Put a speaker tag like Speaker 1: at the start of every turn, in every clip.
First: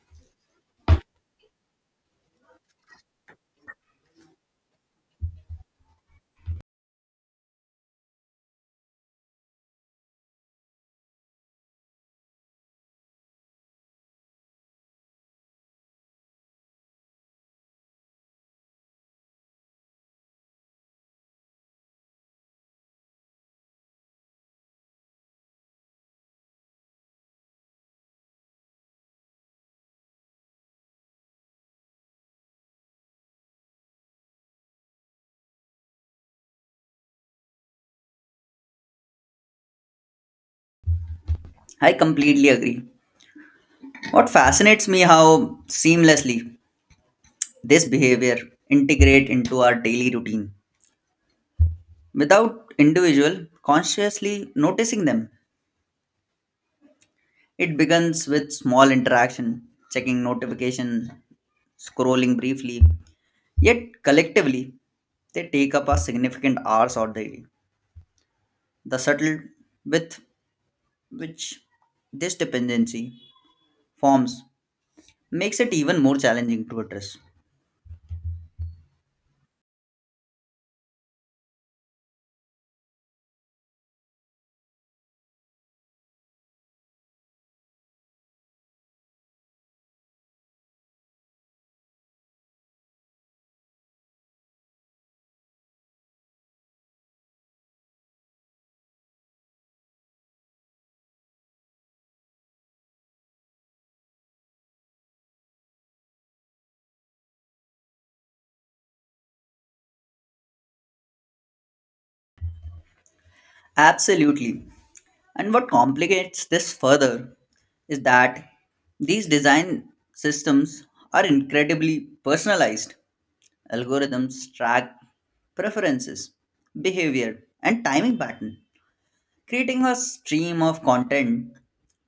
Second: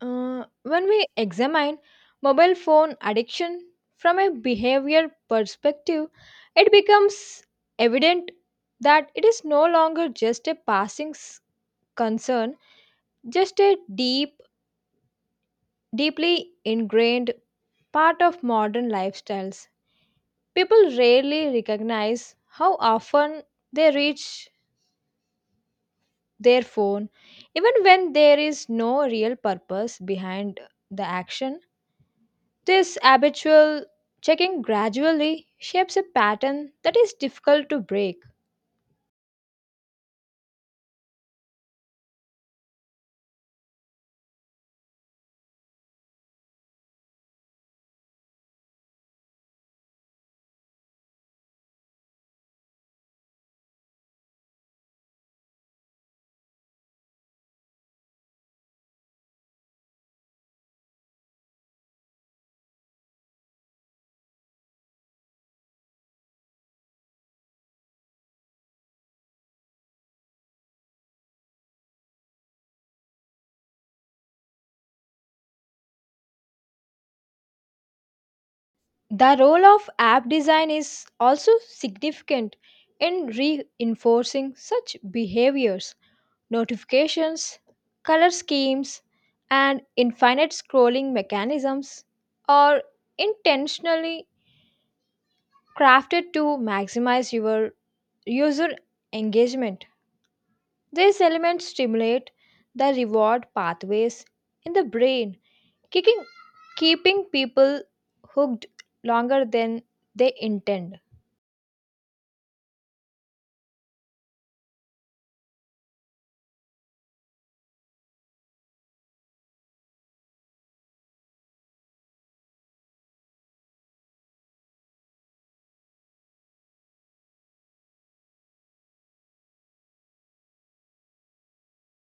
Speaker 1: When we examine mobile phone addiction from a behavior perspective, it becomes evident that it is no longer just a passing concern, just a deep, deeply ingrained part of modern lifestyles. People rarely recognize how often they reach their phone, even when there is no real purpose behind the action. This habitual checking gradually shapes a pattern that is difficult to break.
Speaker 2: I completely agree. What fascinates me how seamlessly this behavior integrate into our daily routine without individual consciously noticing them. It begins with small interaction, checking notification, scrolling briefly, yet collectively they take up a significant hours or daily. The subtle with which this dependency forms makes it even more challenging to address.
Speaker 1: The role of app design is also significant in reinforcing such behaviors. Notifications, color schemes, and infinite scrolling mechanisms are intentionally crafted to maximize your user engagement. These elements stimulate the reward pathways in the brain, kicking keeping people hooked longer than they intend.
Speaker 2: Absolutely. And what complicates this further is that these design systems are incredibly personalized. Algorithms track preferences, behavior, and timing pattern, creating a stream of content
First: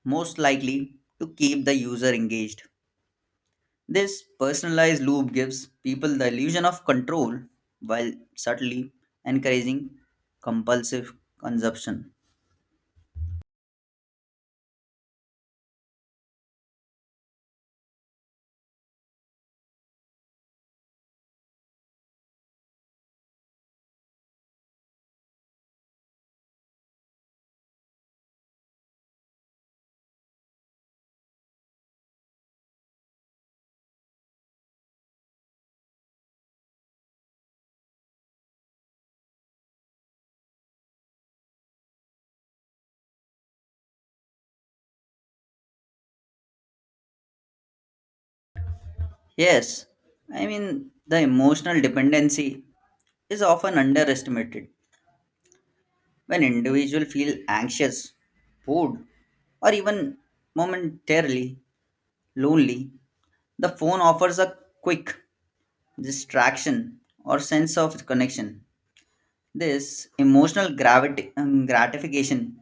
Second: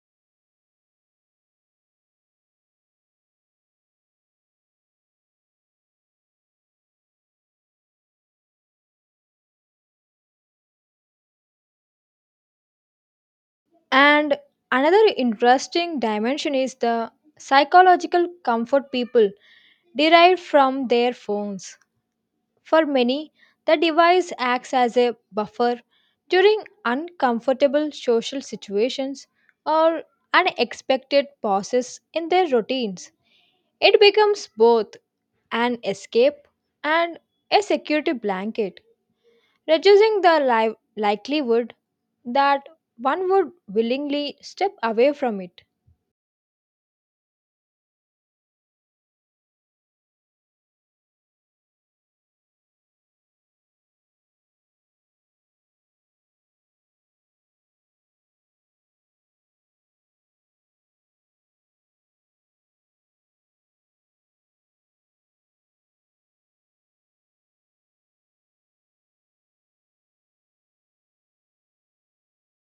Speaker 2: most likely to keep the user engaged. This personalized loop gives people the illusion of control while subtly encouraging compulsive consumption.
Speaker 1: And another interesting dimension is the psychological comfort people derive from their phones. For many, the device acts as a buffer during uncomfortable social situations or unexpected pauses in their routines. It becomes both an escape and a security blanket, reducing the likelihood that one would willingly step away from it.
Speaker 2: Yes, the emotional dependency is often underestimated when individuals feel anxious, bored, or even momentarily lonely. The phone offers a quick distraction or sense of connection. This emotional gravity, gratification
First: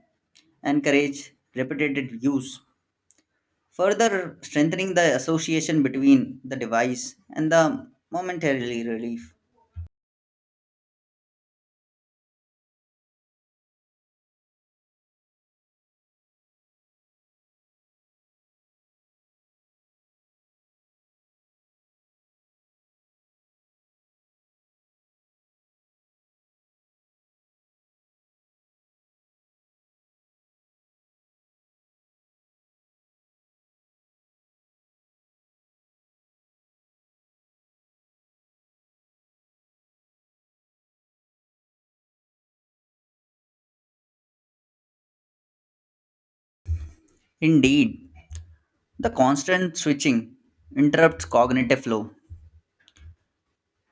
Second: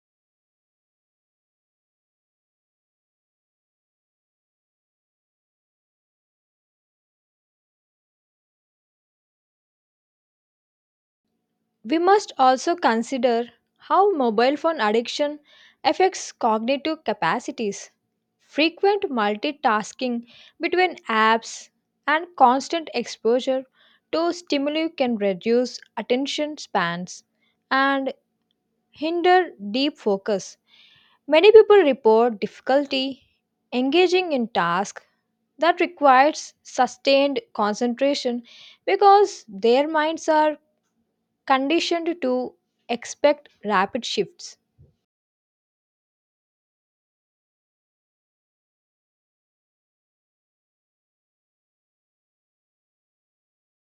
Speaker 2: encourages repetitive use, further strengthening the association between the device and the momentarily relief.
Speaker 1: We must also consider how mobile phone addiction affects cognitive capacities. Frequent multitasking between apps and constant exposure to stimuli can reduce attention spans and hinder deep focus. Many people report difficulty engaging in tasks that requires sustained concentration because their minds are conditioned to expect rapid shifts.
Speaker 2: Indeed, the constant switching interrupts cognitive flow.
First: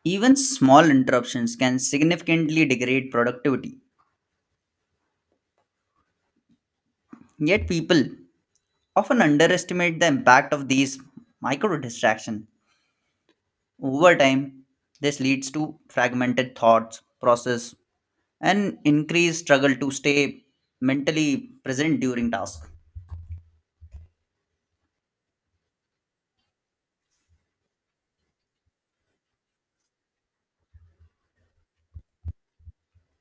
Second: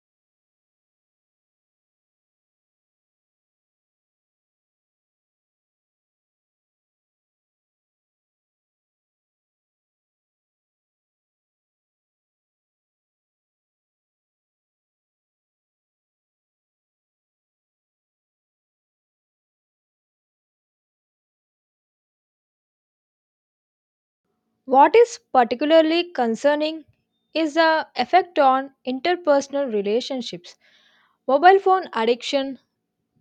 Speaker 2: Even small interruptions can significantly degrade productivity. Yet people often underestimate the impact of these micro distractions. Over time, this leads to fragmented thoughts, process, and increased struggle to stay mentally present during tasks.
Speaker 1: What is particularly concerning is the effect on interpersonal relationships. Mobile phone addiction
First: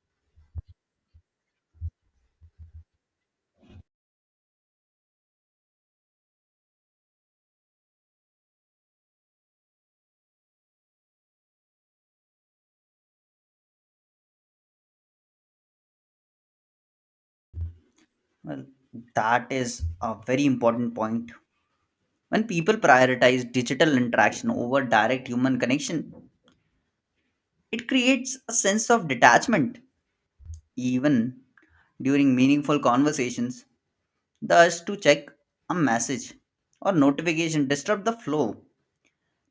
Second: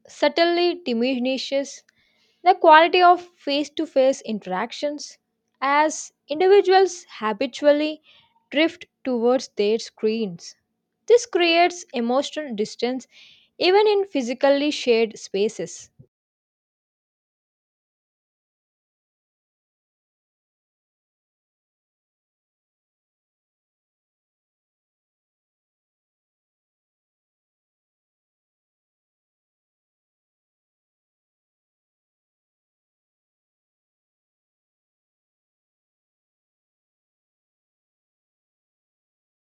Speaker 1: subtly diminishes the quality of face to face interactions as individuals habitually drift towards their screens. This creates emotional distance even in physically shared spaces.
Speaker 2: Well, that is a very important point. When people prioritize digital interaction over direct human connection, it creates a sense of detachment, even during meaningful conversations. The urge to check a message or notification disrupt the flow,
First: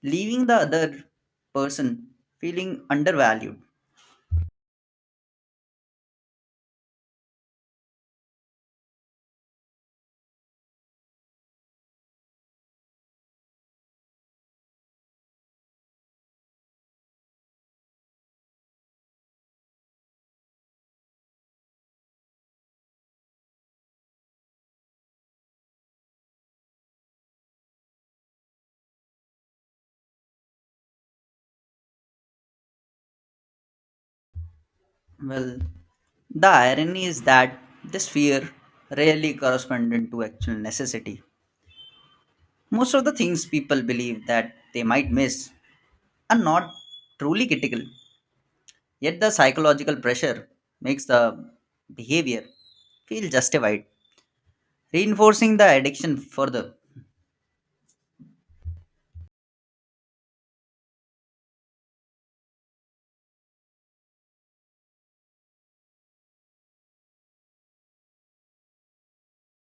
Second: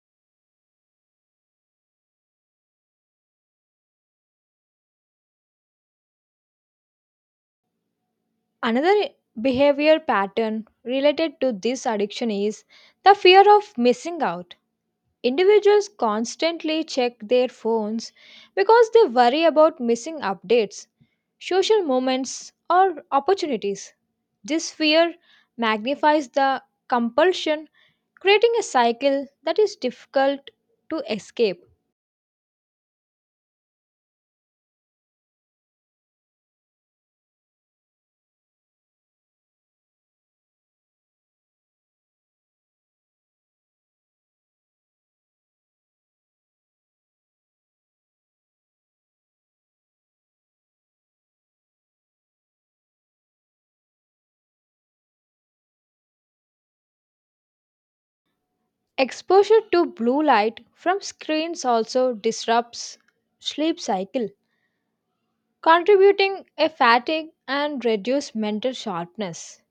Speaker 2: leaving the other person feeling undervalued.
Speaker 1: Another behavior pattern related to this addiction is the fear of missing out. Individuals constantly check their phones because they worry about missing updates, social moments, or opportunities. This fear magnifies the compulsion, creating a cycle that is difficult to escape.
Speaker 2: Well, the irony is that this fear rarely corresponds to actual necessity. Most of the things people believe that they might miss are not truly critical. Yet the psychological pressure makes the behavior feel justified, reinforcing the addiction further.
Speaker 1: Exposure to blue light from screens also disrupts sleep cycle, contributing a fatigue and reduced mental sharpness.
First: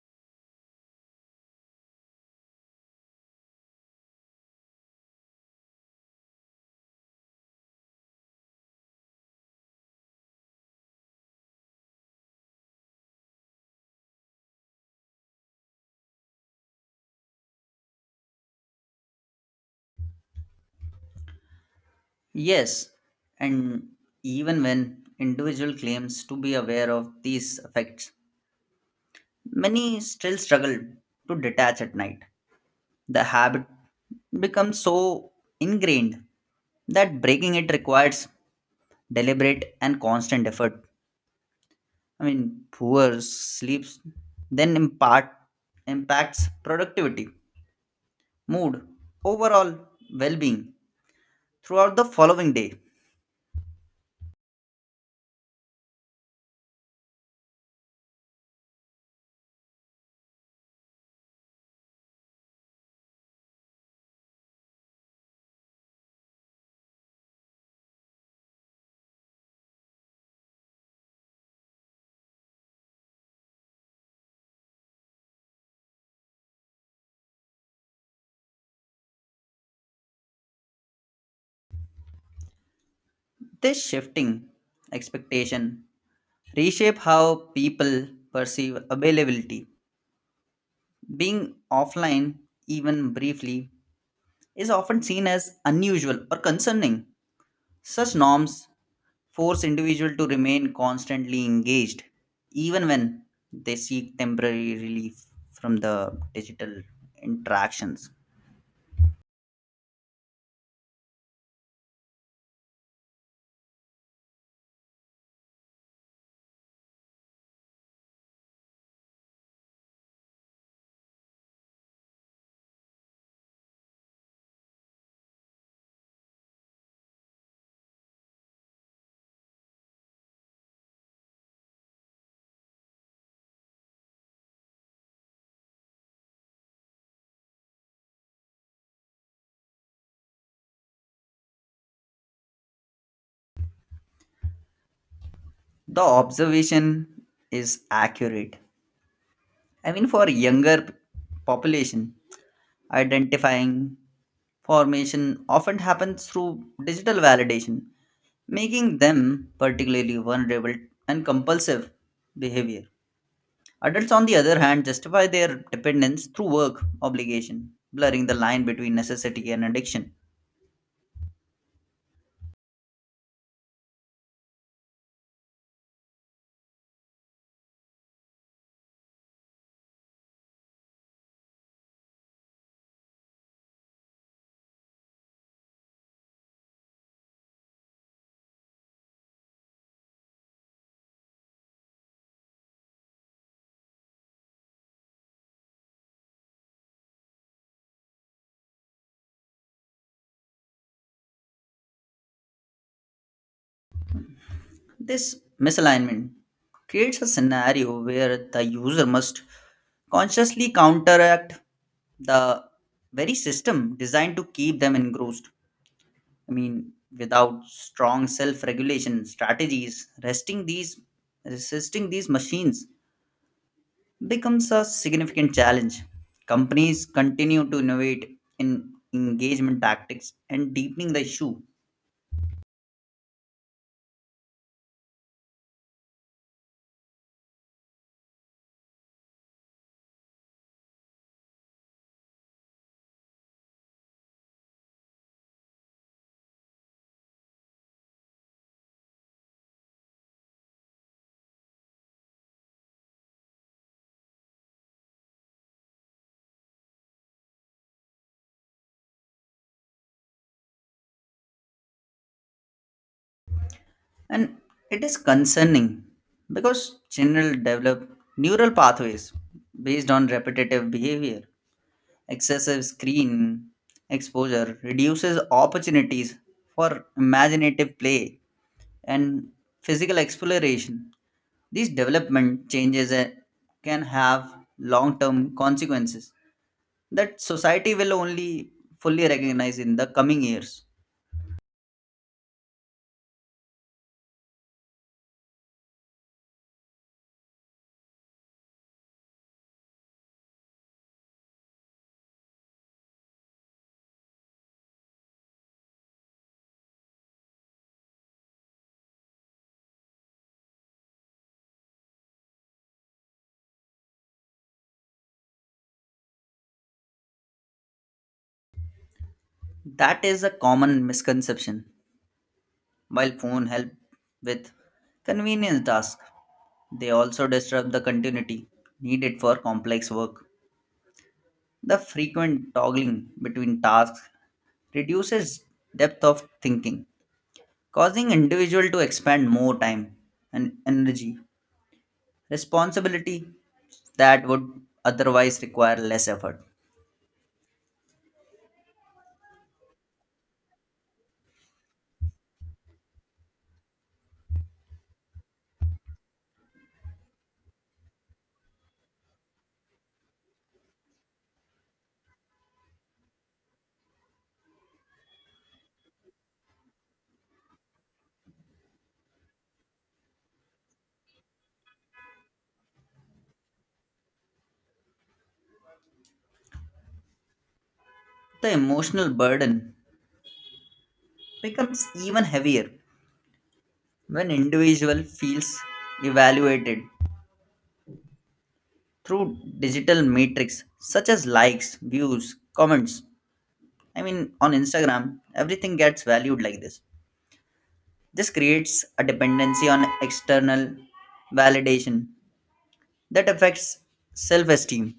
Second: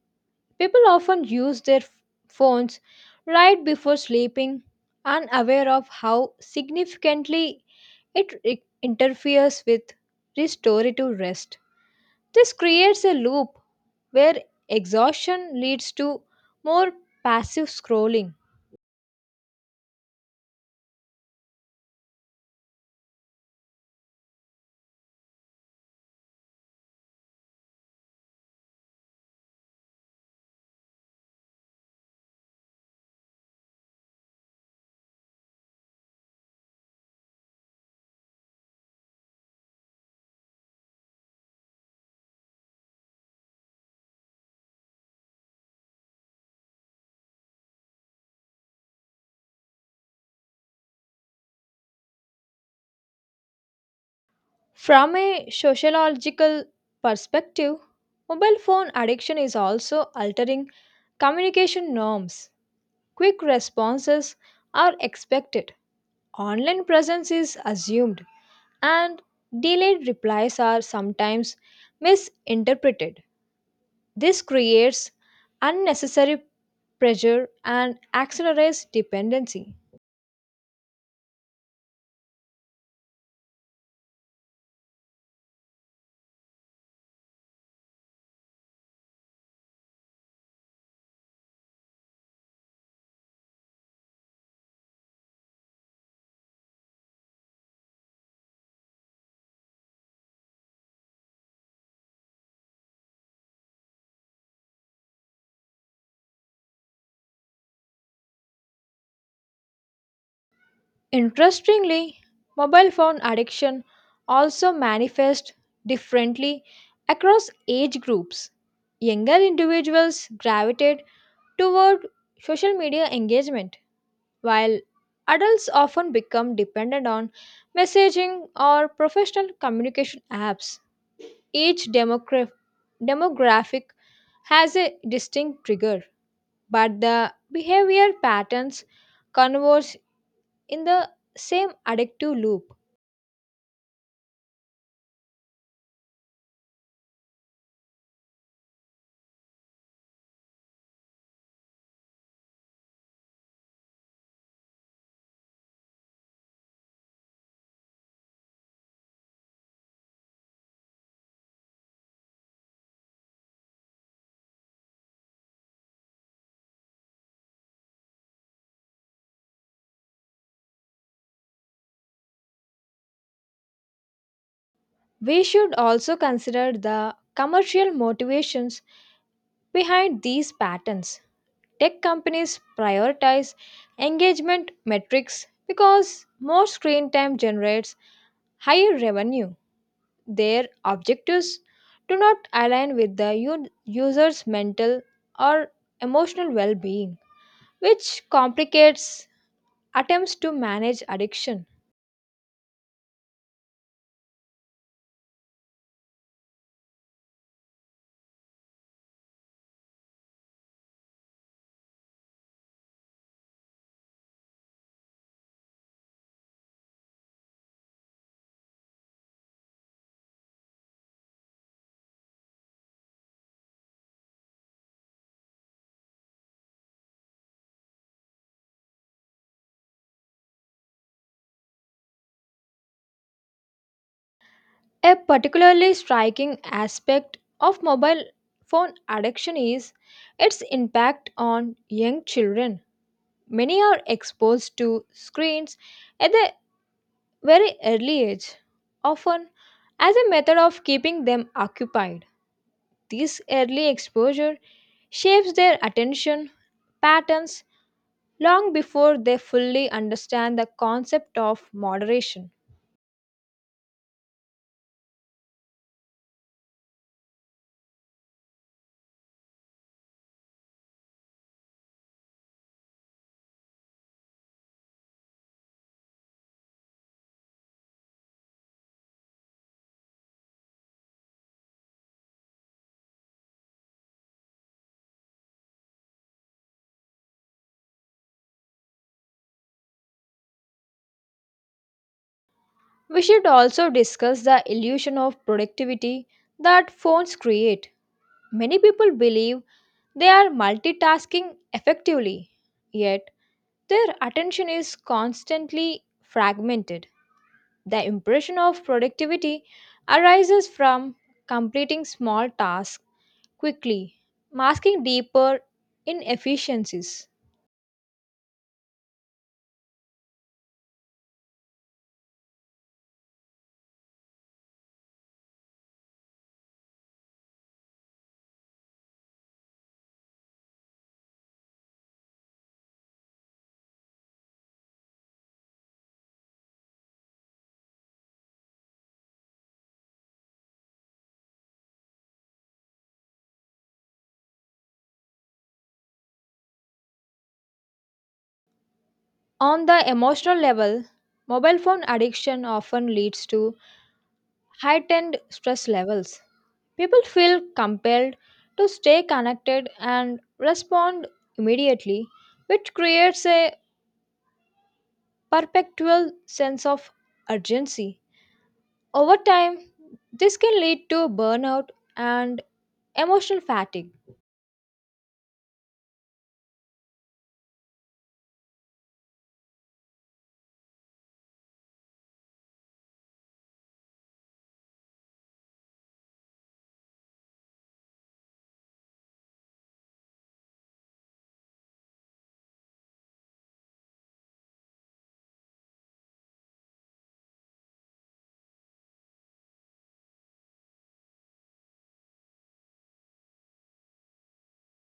Speaker 1: People often use their phones right before sleeping, unaware of how significantly it interferes with restorative rest. This creates a loop where exhaustion leads to more passive scrolling.
Speaker 2: Yes, and even when individual claims to be aware of these effects, many still struggle to detach at night. The habit becomes so ingrained that breaking it requires deliberate and constant effort. Poor sleeps then impart impacts productivity mood, overall well being throughout the following day.
Speaker 1: From a sociological perspective, mobile phone addiction is also altering communication norms. Quick responses are expected, online presence is assumed, and delayed replies are sometimes misinterpreted. This creates unnecessary pressure and accelerates dependency.
Speaker 2: This shifting expectation reshape how people perceive availability. Being offline, even briefly, is often seen as unusual or concerning. Such norms force individuals to remain constantly engaged, even when they seek temporary relief from the digital interactions.
Speaker 1: Interestingly, mobile phone addiction also manifests differently across age groups. Younger individuals gravitate toward social media engagement, while adults often become dependent on messaging or professional communication apps. Each demographic has a distinct trigger, but the behavior patterns converge in the same addictive loop.
Speaker 2: The observation is accurate. For younger population, identifying formation often happens through digital validation, making them particularly vulnerable and compulsive behavior. Adults, on the other hand, justify their dependence through work obligation, blurring the line between necessity and addiction.
Speaker 1: We should also consider the commercial motivations behind these patterns. Tech companies prioritize engagement metrics because more screen time generates higher revenue. Their objectives do not align with the user's mental or emotional well being, which complicates attempts to manage addiction.
Speaker 2: This misalignment creates a scenario where the user must consciously counteract the very system designed to keep them engrossed. I mean, Without strong self-regulation strategies, resting these resisting these machines becomes a significant challenge. Companies continue to innovate in engagement tactics and deepening the issue.
Speaker 1: A particularly striking aspect of mobile phone addiction is its impact on young children. Many are exposed to screens at a very early age, often as a method of keeping them occupied. This early exposure shapes their attention patterns long before they fully understand the concept of moderation.
Speaker 2: And it is concerning because children develop neural pathways based on repetitive behavior. Excessive screen exposure reduces opportunities for imaginative play and physical exploration. These development changes can have long term consequences that society will only fully recognize in the coming years.
Speaker 1: We should also discuss the illusion of productivity that phones create. Many people believe they are multitasking effectively, yet their attention is constantly fragmented. The impression of productivity arises from completing small tasks quickly, masking deeper inefficiencies.
Speaker 2: That is a common misconception. While phone help with convenience tasks, they also disrupt the continuity needed for complex work. The frequent toggling between tasks reduces depth of thinking causing individual to expend more time and energy responsibility that would otherwise require less effort.
Speaker 1: On the emotional level, mobile phone addiction often leads to heightened stress levels. People feel compelled to stay connected and respond immediately, which creates a perpetual sense of urgency. Over time, this can lead to burnout and emotional fatigue.
Speaker 2: The emotional burden becomes even heavier when individual feels evaluated through digital metrics such as likes views comments. i mean on Instagram everything gets valued like this. This creates a dependency on external validation that affects self esteem.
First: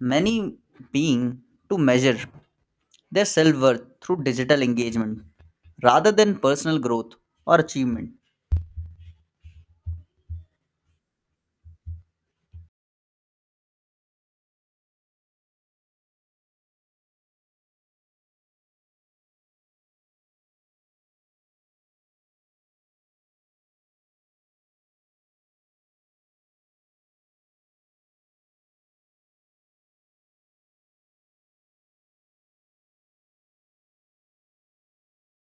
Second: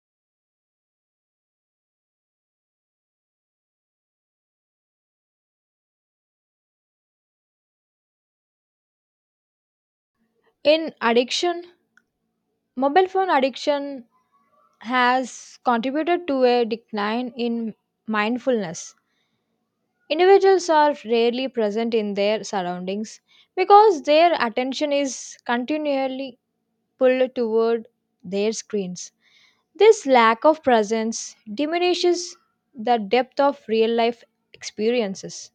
Speaker 2: Many being to measure their self worth through digital engagement rather than personal growth or achievement.
Speaker 1: In addiction, mobile phone addiction has contributed to a decline in mindfulness. Individuals are rarely present in their surroundings because their attention is continually pulled toward their screens. This lack of presence diminishes the depth of real life experiences.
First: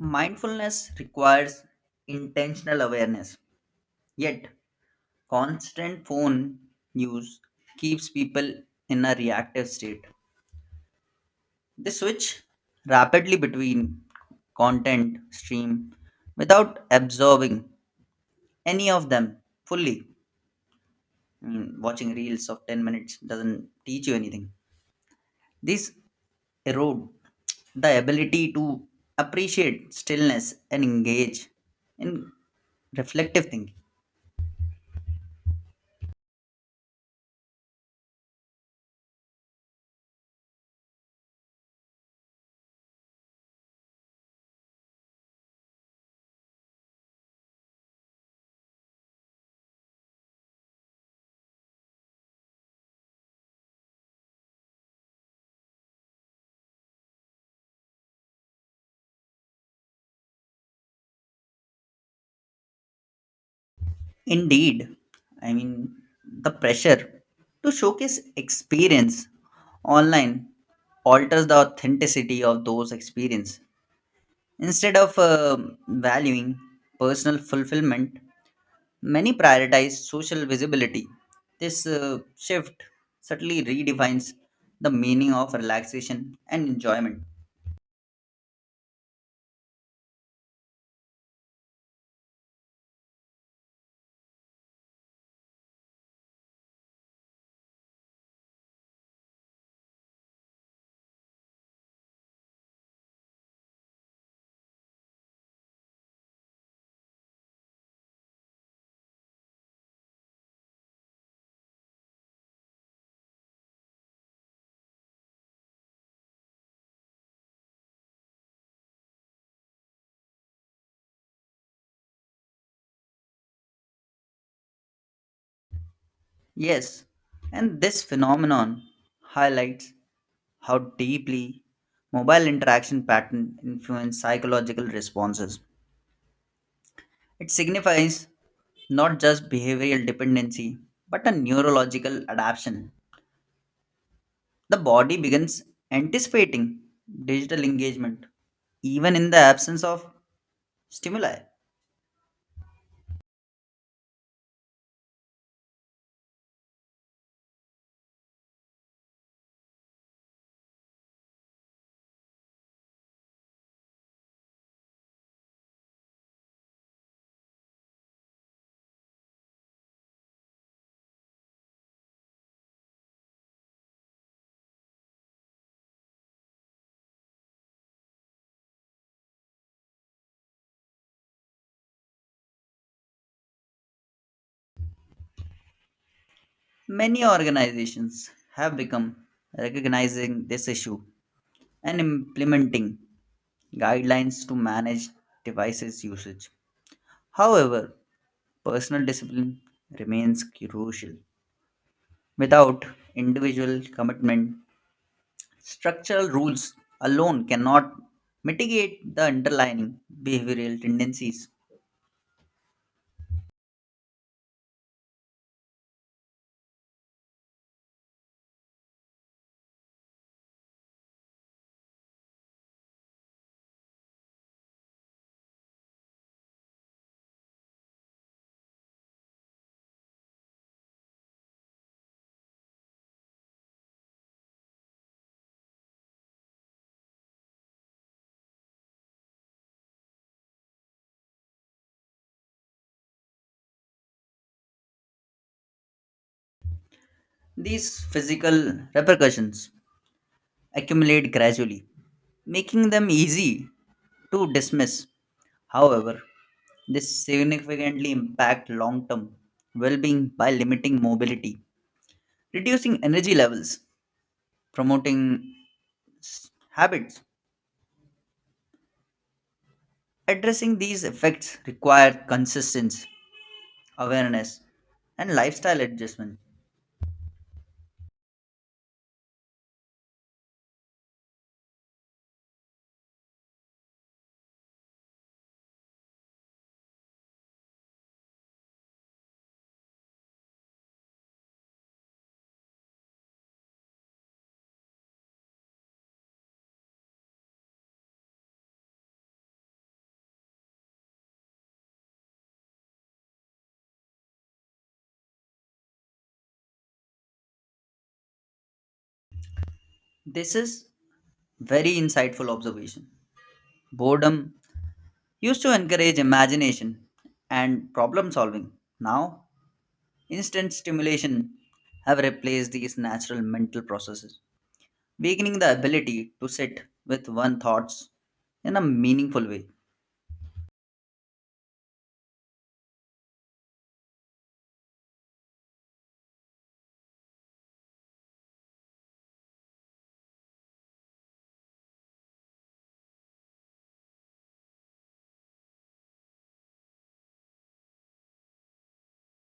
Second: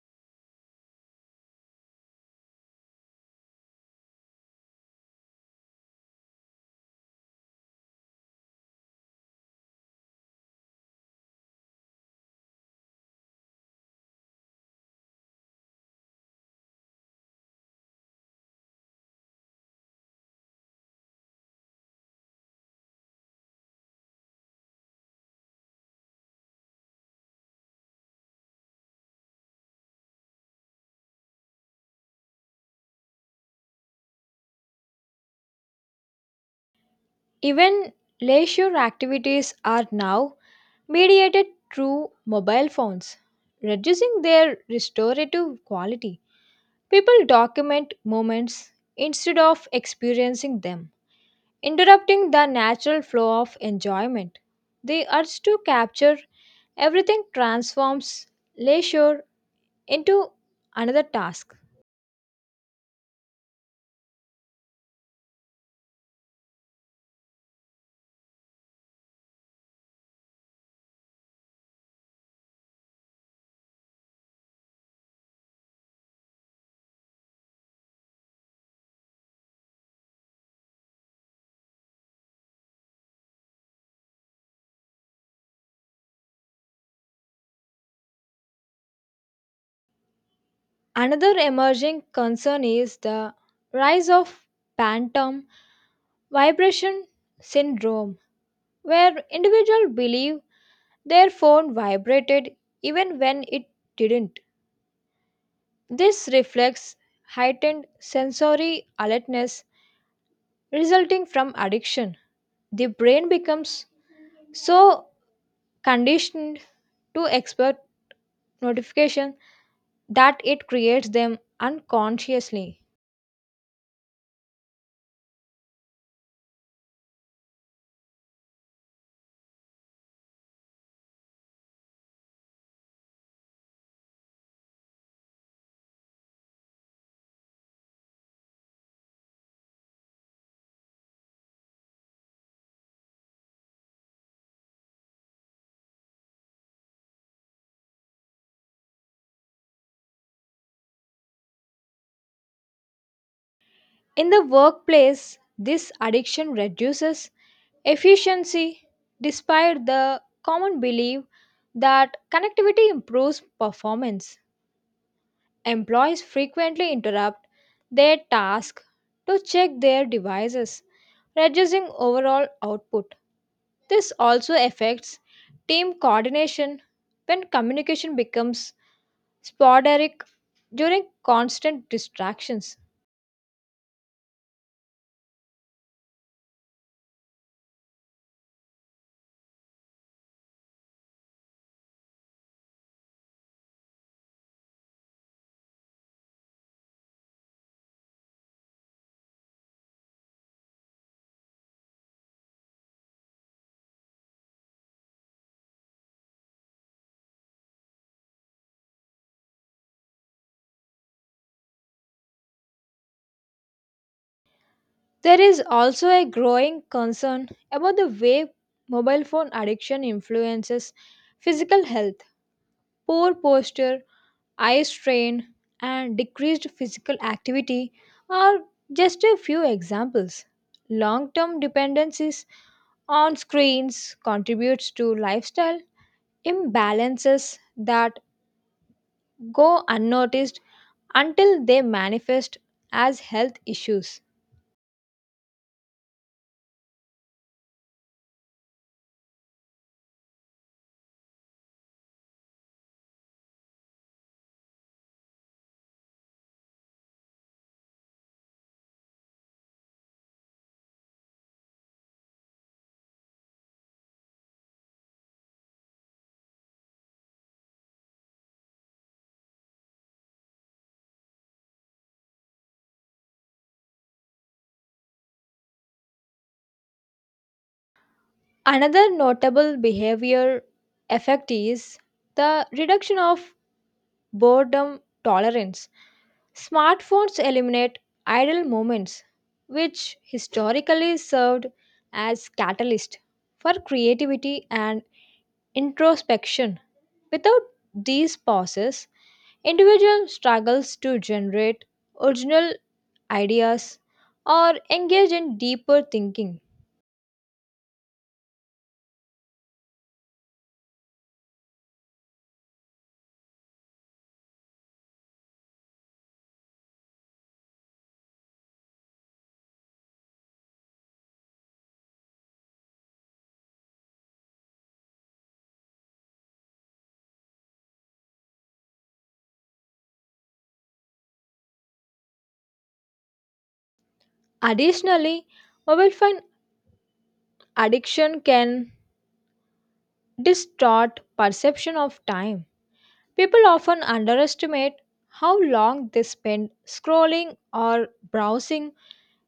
Speaker 2: Mindfulness requires intentional awareness, yet, constant phone use keeps people in a reactive state. They switch rapidly between content stream without absorbing any of them fully. Watching reels of 10 minutes doesn't teach you anything. These erode the ability to appreciate stillness and engage in reflective thinking.
Speaker 1: Even leisure activities are now mediated through mobile phones, reducing their restorative quality. People document moments instead of experiencing them, interrupting the natural flow of enjoyment. The urge to capture everything transforms leisure into another task.
Speaker 2: Indeed, I mean, the pressure to showcase experience online alters the authenticity of those experiences. Instead of valuing personal fulfillment, many prioritize social visibility. This shift subtly redefines the meaning of relaxation and enjoyment.
Speaker 1: Another emerging concern is the rise of phantom vibration syndrome, where individuals believe their phone vibrated even when it didn't. This reflects heightened sensory alertness resulting from addiction. The brain becomes so conditioned to expert notification that it creates them unconsciously.
Speaker 2: Yes, and this phenomenon highlights how deeply mobile interaction patterns influence psychological responses. It signifies not just behavioral dependency but a neurological adaptation. The body begins anticipating digital engagement even in the absence of stimuli.
Speaker 1: In the workplace, this addiction reduces efficiency despite the common belief that connectivity improves performance. Employees frequently interrupt their task to check their devices, reducing overall output. This also affects team coordination when communication becomes sporadic during constant distractions.
Speaker 2: Many organizations have become recognizing this issue and implementing guidelines to manage devices usage. However, personal discipline remains crucial. Without individual commitment, structural rules alone cannot mitigate the underlying behavioral tendencies.
Speaker 1: There is also a growing concern about the way mobile phone addiction influences physical health. Poor posture, eye strain, and decreased physical activity are just a few examples. Long term dependencies on screens contributes to lifestyle imbalances that go unnoticed until they manifest as health issues.
Speaker 2: These physical repercussions accumulate gradually, making them easy to dismiss. However, this significantly impact long-term well-being by limiting mobility, reducing energy levels, promoting s- habits. Addressing these effects require consistency, awareness, and lifestyle adjustment.
Speaker 1: Another notable behavior effect is the reduction of boredom tolerance. Smartphones eliminate idle moments, which historically served as catalyst for creativity and introspection. Without these pauses, individual struggles to generate original ideas or engage in deeper thinking.
Speaker 2: This is very insightful observation. Boredom used to encourage imagination and problem solving. Now, instant stimulation have replaced these natural mental processes, weakening the ability to sit with one thoughts in a meaningful way.
Speaker 1: Additionally, mobile phone addiction can distort perception of time. People often underestimate how long they spend scrolling or browsing,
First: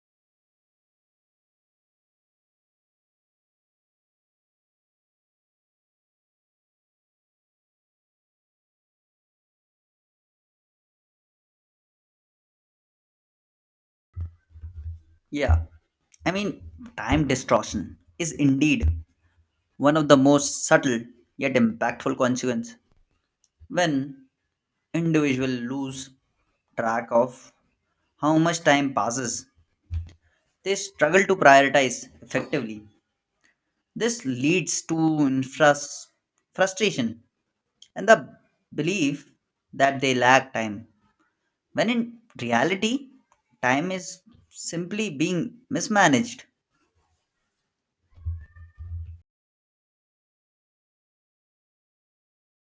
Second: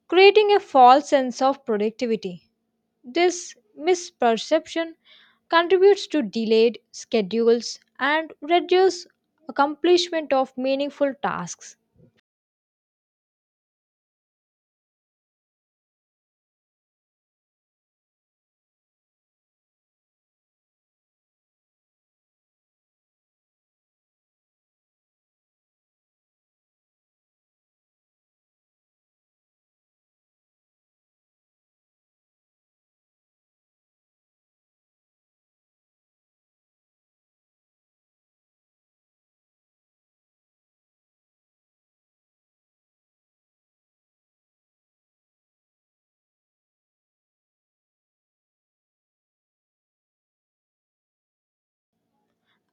Speaker 1: creating a false sense of productivity. This misperception contributes to delayed schedules and reduces accomplishment of meaningful tasks.
Speaker 2: Yeah, I mean, time distortion is indeed one of the most subtle yet impactful consequences when individuals lose track of how much time passes. They struggle to prioritize effectively. This leads to infras- frustration and the belief that they lack time when in reality, time is simply being mismanaged.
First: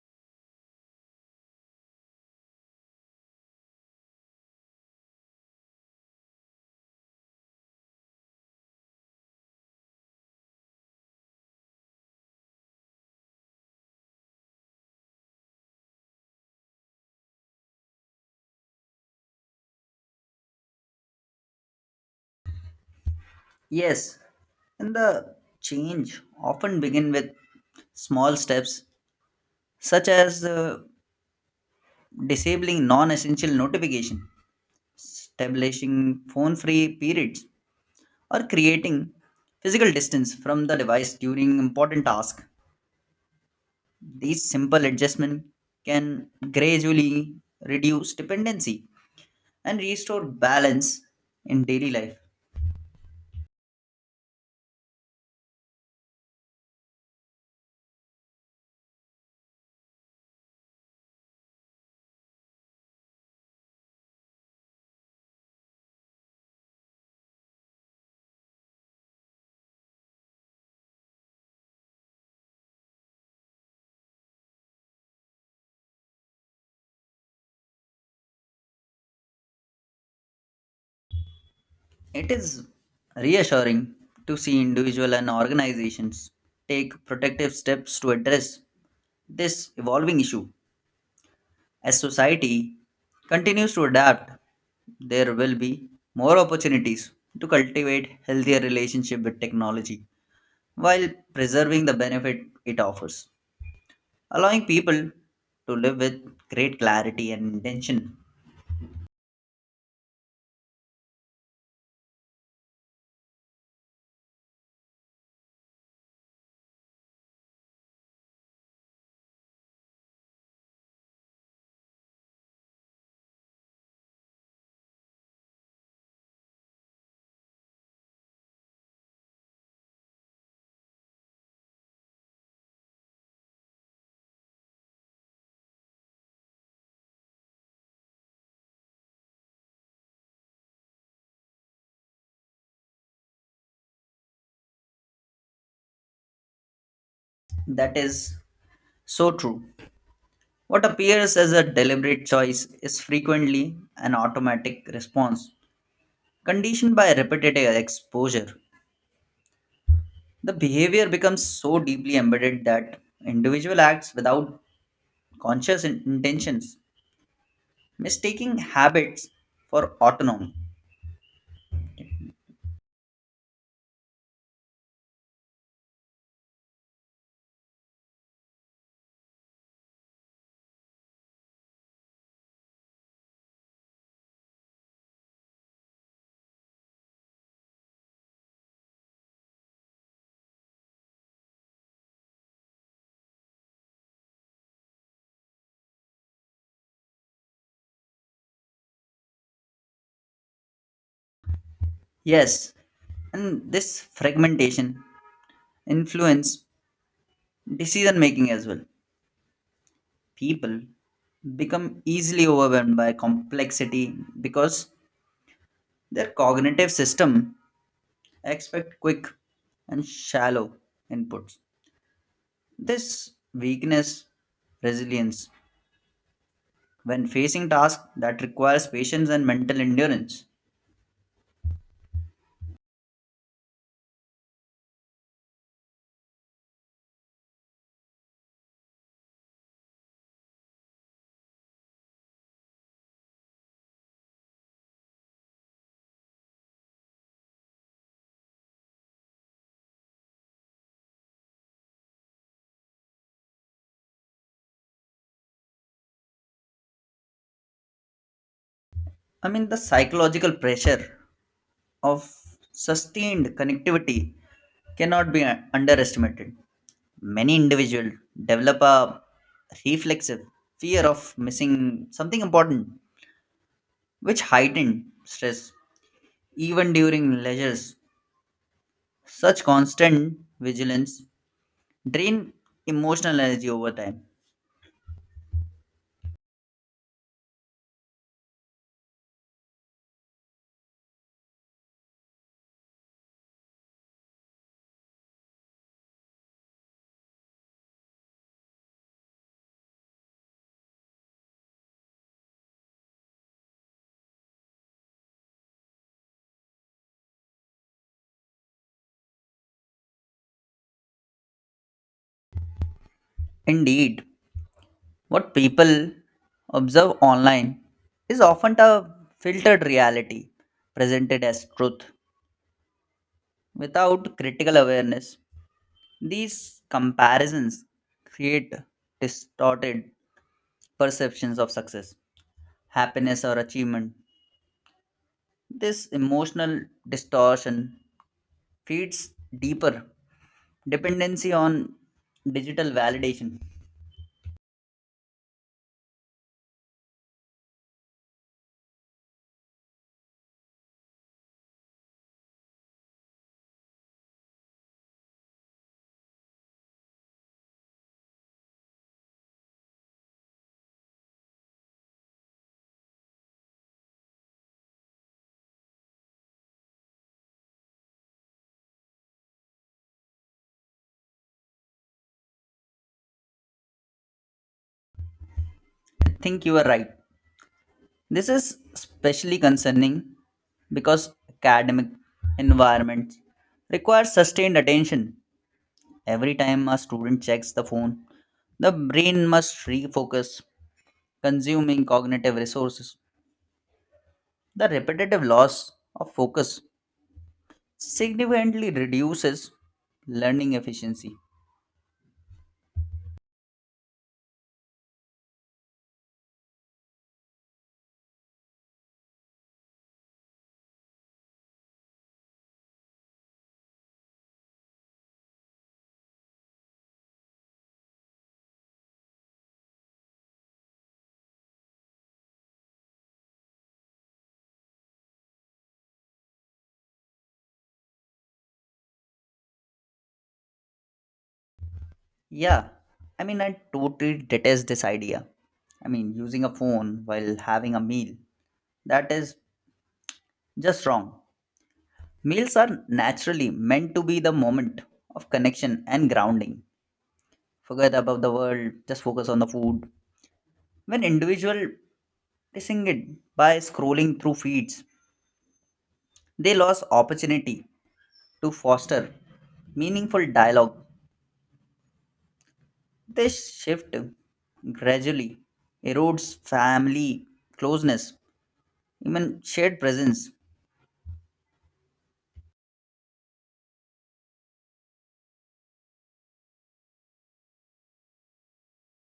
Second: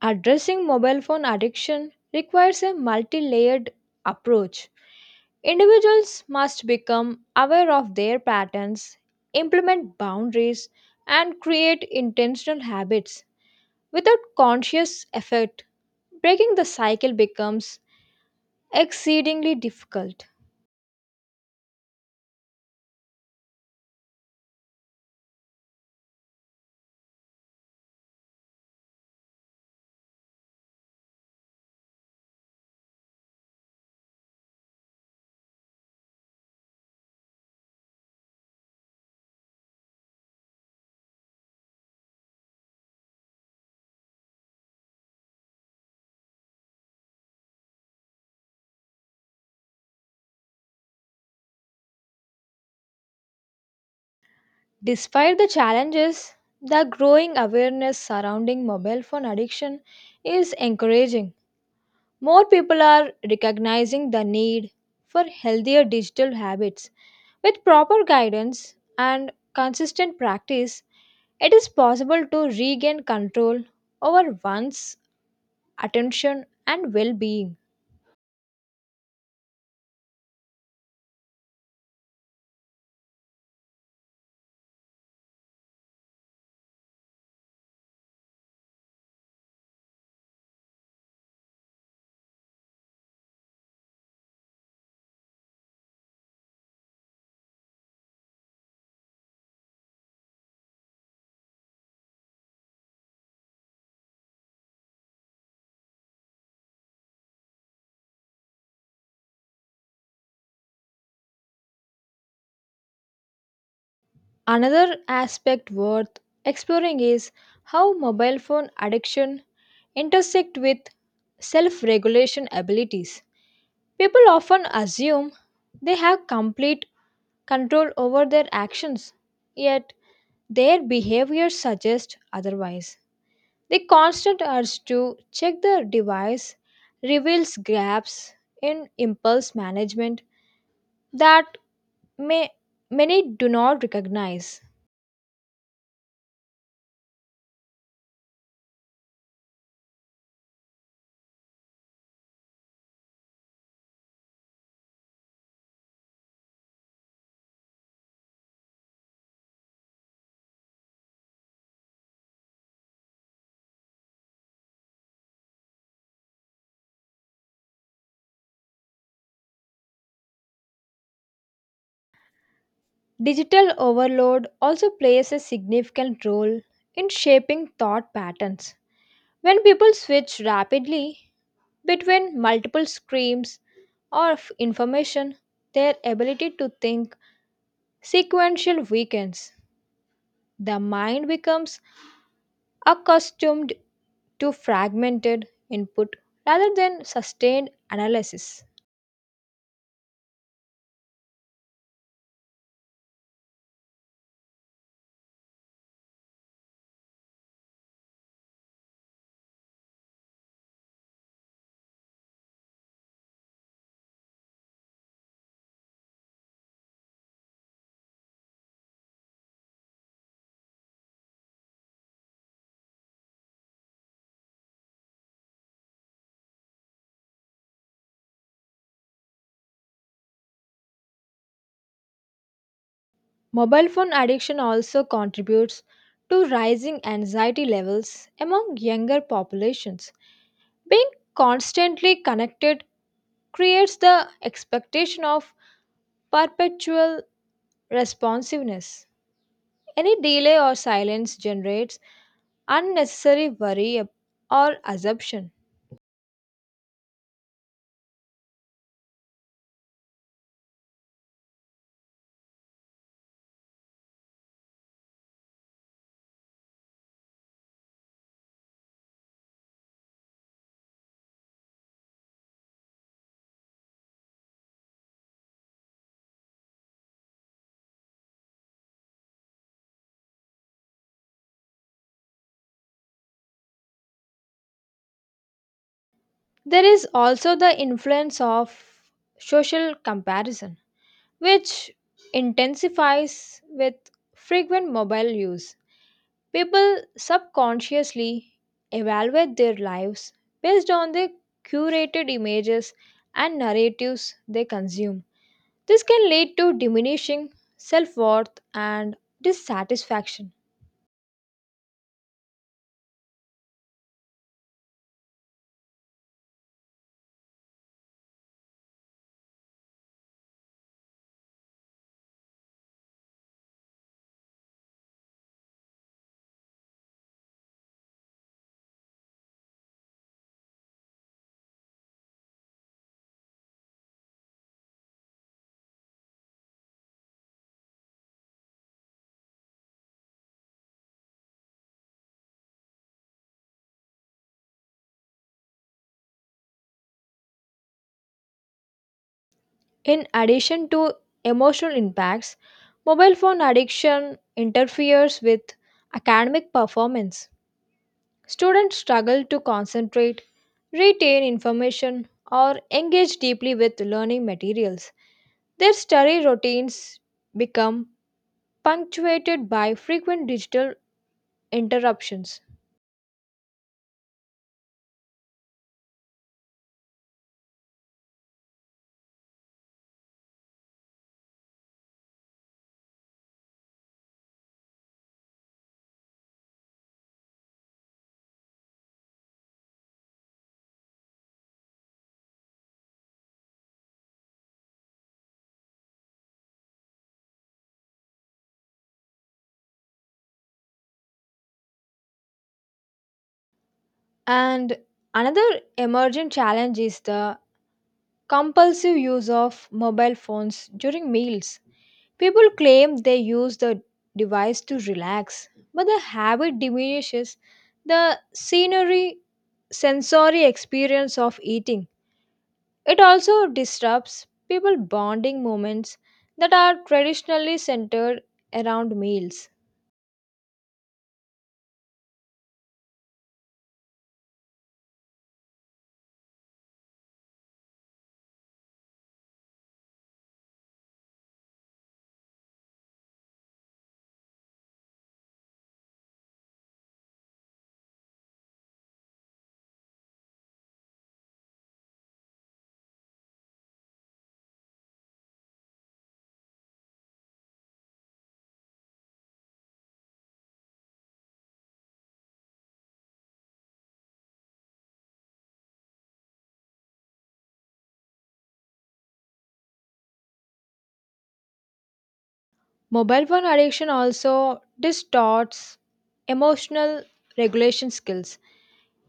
Speaker 1: Addressing mobile phone addiction requires a multi layered approach. Individuals must become aware of their patterns, implement boundaries, and create intentional habits. Without conscious effort, breaking the cycle becomes exceedingly difficult.
Speaker 2: Yes, and the change often begin with small steps such as disabling non-essential notification, establishing phone-free periods, or creating physical distance from the device during important tasks. These simple adjustments can gradually reduce dependency and restore balance in daily life.
Speaker 1: Despite the challenges, the growing awareness surrounding mobile phone addiction is encouraging. More people are recognizing the need for healthier digital habits. With proper guidance and consistent practice, it is possible to regain control over one's attention and well being.
Speaker 2: It is reassuring to see individuals and organizations take protective steps to address this evolving issue. As society continues to adapt, there will be more opportunities to cultivate healthier relationship with technology while preserving the benefit it offers, allowing people to live with great clarity and intention.
Speaker 1: Another aspect worth exploring is how mobile phone addiction intersect with self regulation abilities. People often assume they have complete control over their actions, yet their behavior suggests otherwise. The constant urge to check the device reveals gaps in impulse management that may, many do not recognize.
Speaker 2: That is so true. What appears as a deliberate choice is frequently an automatic response, conditioned by repetitive exposure. The behavior becomes so deeply embedded that individual acts without conscious intentions, mistaking habits for autonomy.
Speaker 1: Digital overload also plays a significant role in shaping thought patterns. When people switch rapidly between multiple streams of information, their ability to think sequential weakens. The mind becomes accustomed to fragmented input rather than sustained analysis.
Speaker 2: Yes, and this fragmentation influence decision making as well. People become easily overwhelmed by complexity because their cognitive system expect quick and shallow inputs. This weakness resilience when facing tasks that requires patience and mental endurance.
Speaker 1: Mobile phone addiction also contributes to rising anxiety levels among younger populations. Being constantly connected creates the expectation of perpetual responsiveness. Any delay or silence generates unnecessary worry or assumption.
Speaker 2: The psychological pressure of sustained connectivity cannot be underestimated. Many individuals develop a reflexive fear of missing something important, which heighten stress even during leisures. Such constant vigilance drain emotional energy over time.
Speaker 1: There is also the influence of social comparison, which intensifies with frequent mobile use. People subconsciously evaluate their lives based on the curated images and narratives they consume. This can lead to diminishing self worth and dissatisfaction.
Speaker 2: Indeed, what people observe online is often a filtered reality presented as truth without critical awareness. These comparisons create distorted perceptions of success, happiness, or achievement. This emotional distortion feeds deeper dependency on digital validation.
Speaker 1: In addition to emotional impacts, mobile phone addiction interferes with academic performance. Students struggle to concentrate, retain information, or engage deeply with learning materials. Their study routines become punctuated by frequent digital interruptions.
Speaker 2: I think you are right. This is especially concerning because academic environments require sustained attention. Every time a student checks the phone, the brain must refocus, consuming cognitive resources. The repetitive loss of focus significantly reduces learning efficiency.
Speaker 1: And another emerging challenge is the compulsive use of mobile phones during meals. People claim they use the device to relax, but the habit diminishes the scenery sensory experience of eating. It also disrupts people bonding moments that are traditionally centered around meals.
Speaker 2: Yeah, I totally detest this idea. Using a phone while having a meal, that is just wrong. Meals are naturally meant to be the moment of connection and grounding. Forget about the world, just focus on the food. When individual missing it by scrolling through feeds, they lost opportunity to foster meaningful dialogue. This shift gradually erodes family closeness, even shared presence.
Speaker 1: Mobile phone addiction also distorts emotional regulation skills.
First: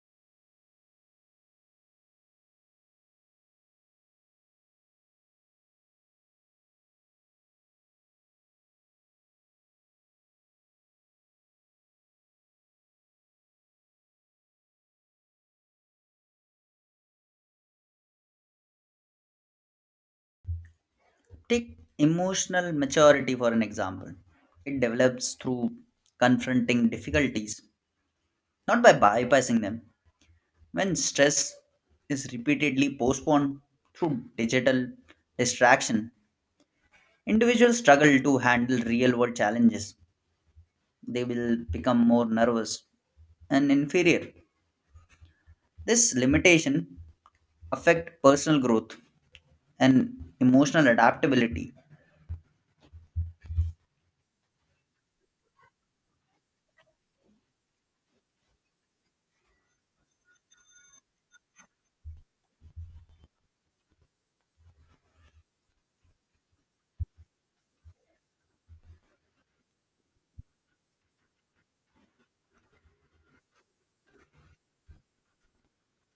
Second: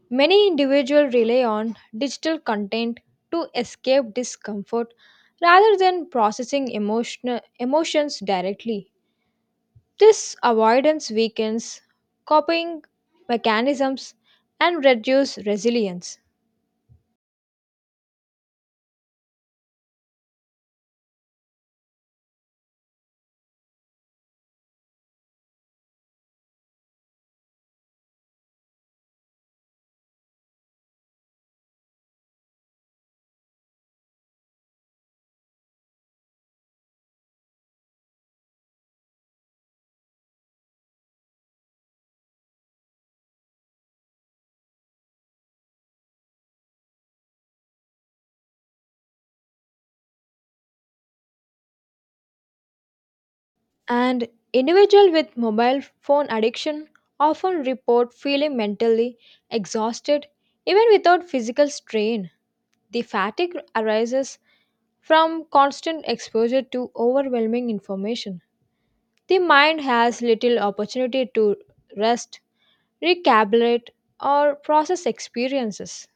Speaker 1: Many individuals rely on digital content to escape discomfort rather than processing emotional emotions directly. This avoidance weakens coping mechanisms and reduces resilience.
Speaker 2: Take emotional maturity for an example. It develops through confronting difficulties not by bypassing them. When stress is repeatedly postponed through digital distraction, individuals struggle to handle real world challenges. They will become more nervous and inferior. This limitation affect personal growth and emotional adaptability.
Speaker 1: And individuals with mobile phone addiction often report feeling mentally exhausted even without physical strain. The fatigue arises from constant exposure to overwhelming information. The mind has little opportunity to rest, recalibrate, or process experiences.